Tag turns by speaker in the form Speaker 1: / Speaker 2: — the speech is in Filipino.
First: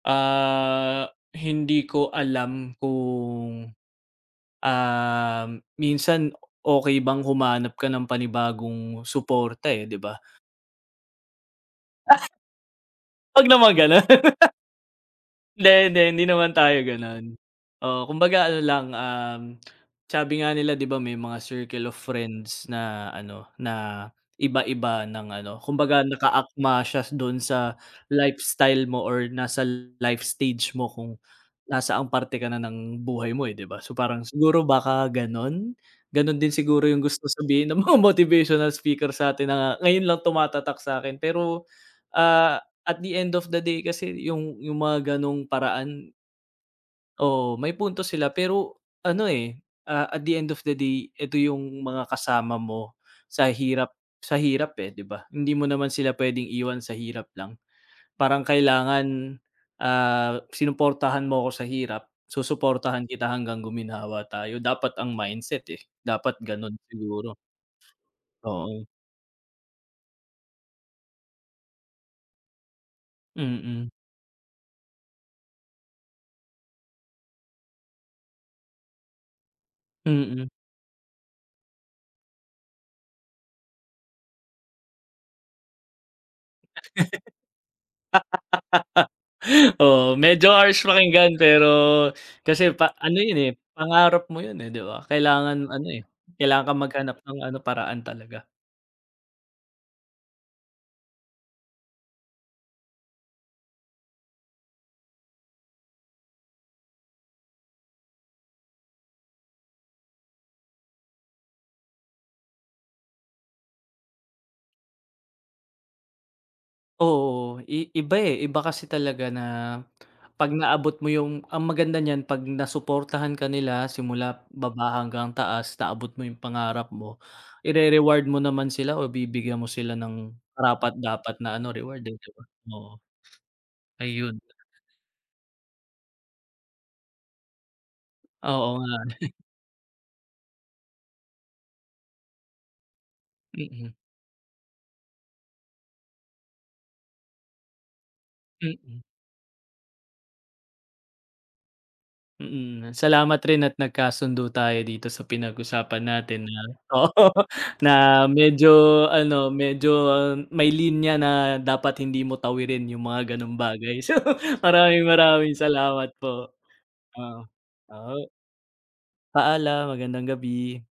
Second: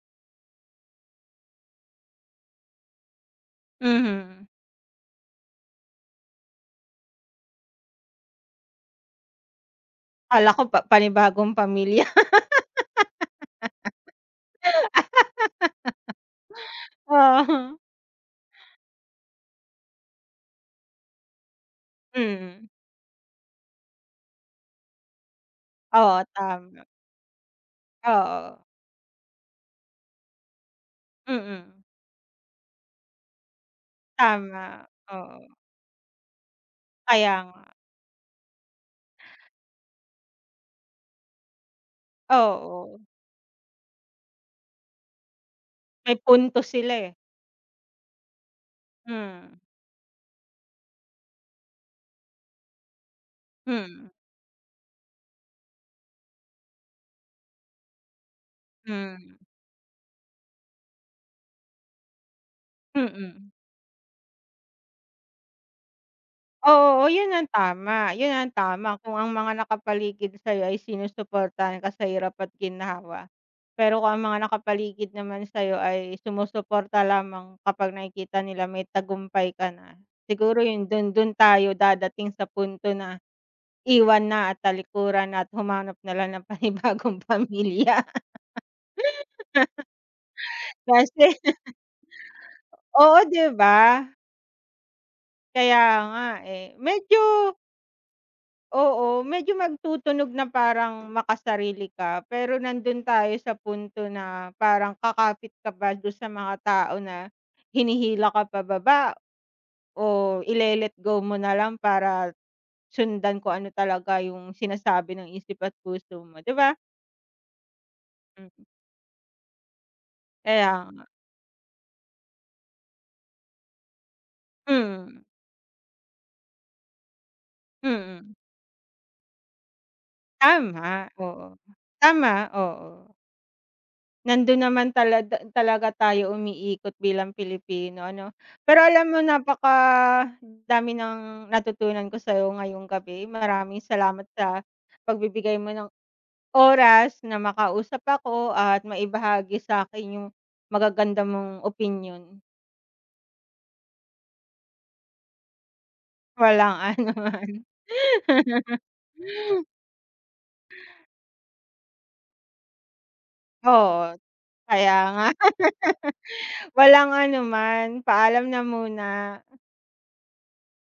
Speaker 1: Ah, hindi ko alam kung,
Speaker 2: Mhm.
Speaker 1: um, minsan okey bang humanap ka ng panibagong supporta, eh, 'di ba?
Speaker 2: Kala ko pa panibagong pamilya.
Speaker 1: Wag naman ganun. Hindi, hindi, hindi naman tayo gano'n.
Speaker 2: Ah, hmm.
Speaker 1: Oo, kumbaga ano lang, um, sabi nga nila 'di ba may mga circle of friends
Speaker 2: Mm.
Speaker 1: na ano, na iba iba ng ano, kumbaga
Speaker 2: Oo,
Speaker 1: naka
Speaker 2: tama.
Speaker 1: akma siya dun sa
Speaker 2: Oo.
Speaker 1: lifestyle mo or nasa life stage mo kung
Speaker 2: Mm.
Speaker 1: nasaang parte ka na ng buhay mo, eh, 'di ba, so, parang siguro
Speaker 2: Tama
Speaker 1: baka
Speaker 2: oo.
Speaker 1: gan'on? Gano'n din siguro yung gusto
Speaker 2: Kaya nga.
Speaker 1: sabihin ng mga motivational speaker satin na ngayon lang tumatatak sakin pero, ah, at
Speaker 2: Oo.
Speaker 1: the end of the day kasi yung, yung mga ganung paraan
Speaker 2: May punto sila, eh.
Speaker 1: Oo, may punto sila pero ano, eh,
Speaker 2: Mhm.
Speaker 1: ah, at the end of the day eto yung mga kasama mo sa hirap,
Speaker 2: Mm.
Speaker 1: sa hirap, eh, 'di ba. Hindi mo naman sila p'wedeng iwan sa hirap lang, parang kailangan,
Speaker 2: Mhm.
Speaker 1: ah, sinuportahan mo ko sa hirap, susuportahan kita
Speaker 2: Mm.
Speaker 1: hanggang guminawa tayo dapat ang mindset, eh, dapat gano'n
Speaker 2: Oo, yun
Speaker 1: siguro
Speaker 2: ang tama, yun ang
Speaker 1: Oo.
Speaker 2: tama kung ang mga nakapaligid sa'yo ay sinusuportahan ka sa hirap at ginhawa,
Speaker 1: Mm.
Speaker 2: pero kung ang mga nakapaligid naman sa'yo ay sumusuporta lamang kapag nakikita nila may tagumpay ka na
Speaker 1: Mm.
Speaker 2: siguro yung dun, dun tayo dadating sa punto na iwan na at talikuran na at humanap nalang ng panibagong pamilya.
Speaker 1: Oo, medyo harsh
Speaker 2: Kase
Speaker 1: pakinggan pero kasi pa ano
Speaker 2: Oo
Speaker 1: yun,
Speaker 2: di
Speaker 1: eh,
Speaker 2: ba?
Speaker 1: pangarap mo yun, eh, 'di ba kailangan
Speaker 2: Kaya
Speaker 1: ano, eh,
Speaker 2: nga,
Speaker 1: kailangan
Speaker 2: eh,
Speaker 1: kang maghanap ng
Speaker 2: medyo
Speaker 1: ano, paraan talaga.
Speaker 2: Oo, medyo magtutunog na parang makasarili ka pero nandun tayo sa punto na parang kakapit ka pa dun sa mga tao na hinihila ka pa baba. O ile let go mo nalang para sundan kung ano talaga yung sinasabi ng isip at puso mo, 'di ba?
Speaker 1: Oo, i iba, eh, iba
Speaker 2: Mm.
Speaker 1: kasi talaga na pag
Speaker 2: Kaya
Speaker 1: naabot
Speaker 2: nga.
Speaker 1: mo yung ang maganda niyan pag nasuportahan ka nila simula baba
Speaker 2: Mm.
Speaker 1: hanggang taas, naabot mo yung pangarap mo, ire-reward
Speaker 2: Mm.
Speaker 1: mo naman sila o bibigyan mo sila ng
Speaker 2: Tama,
Speaker 1: karapat-dapat
Speaker 2: oo.
Speaker 1: na ano reward, eh, 'di ba?
Speaker 2: Tama, oo.
Speaker 1: Ayun.
Speaker 2: Nandun naman talada talaga tayo umiikot bilang Pilipino ano,
Speaker 1: Oo
Speaker 2: pero
Speaker 1: nga.
Speaker 2: alam mo napakadami ng natutunan ko sayo ngayong gabi maraming
Speaker 1: Mm.
Speaker 2: salamat sa pagbibigay mo ng oras na makausap ako at
Speaker 1: Mm.
Speaker 2: maibahagi sakin yung magaganda mong opinyon.
Speaker 1: Mm, salamat rin at nagkasundo tayo dito sa pinag-usapan natin na
Speaker 2: Walang ano
Speaker 1: oo
Speaker 2: naman.
Speaker 1: na medyo ano, medyo may linya na dapat hindi mo tawirin yung mga ganung bagay.
Speaker 2: Oo, kaya
Speaker 1: Maraming,
Speaker 2: nga.
Speaker 1: maraming salamat po,
Speaker 2: Walang ano
Speaker 1: oo,
Speaker 2: man,
Speaker 1: oo.
Speaker 2: paalam na muna.
Speaker 1: Paalam. Magandang gabi.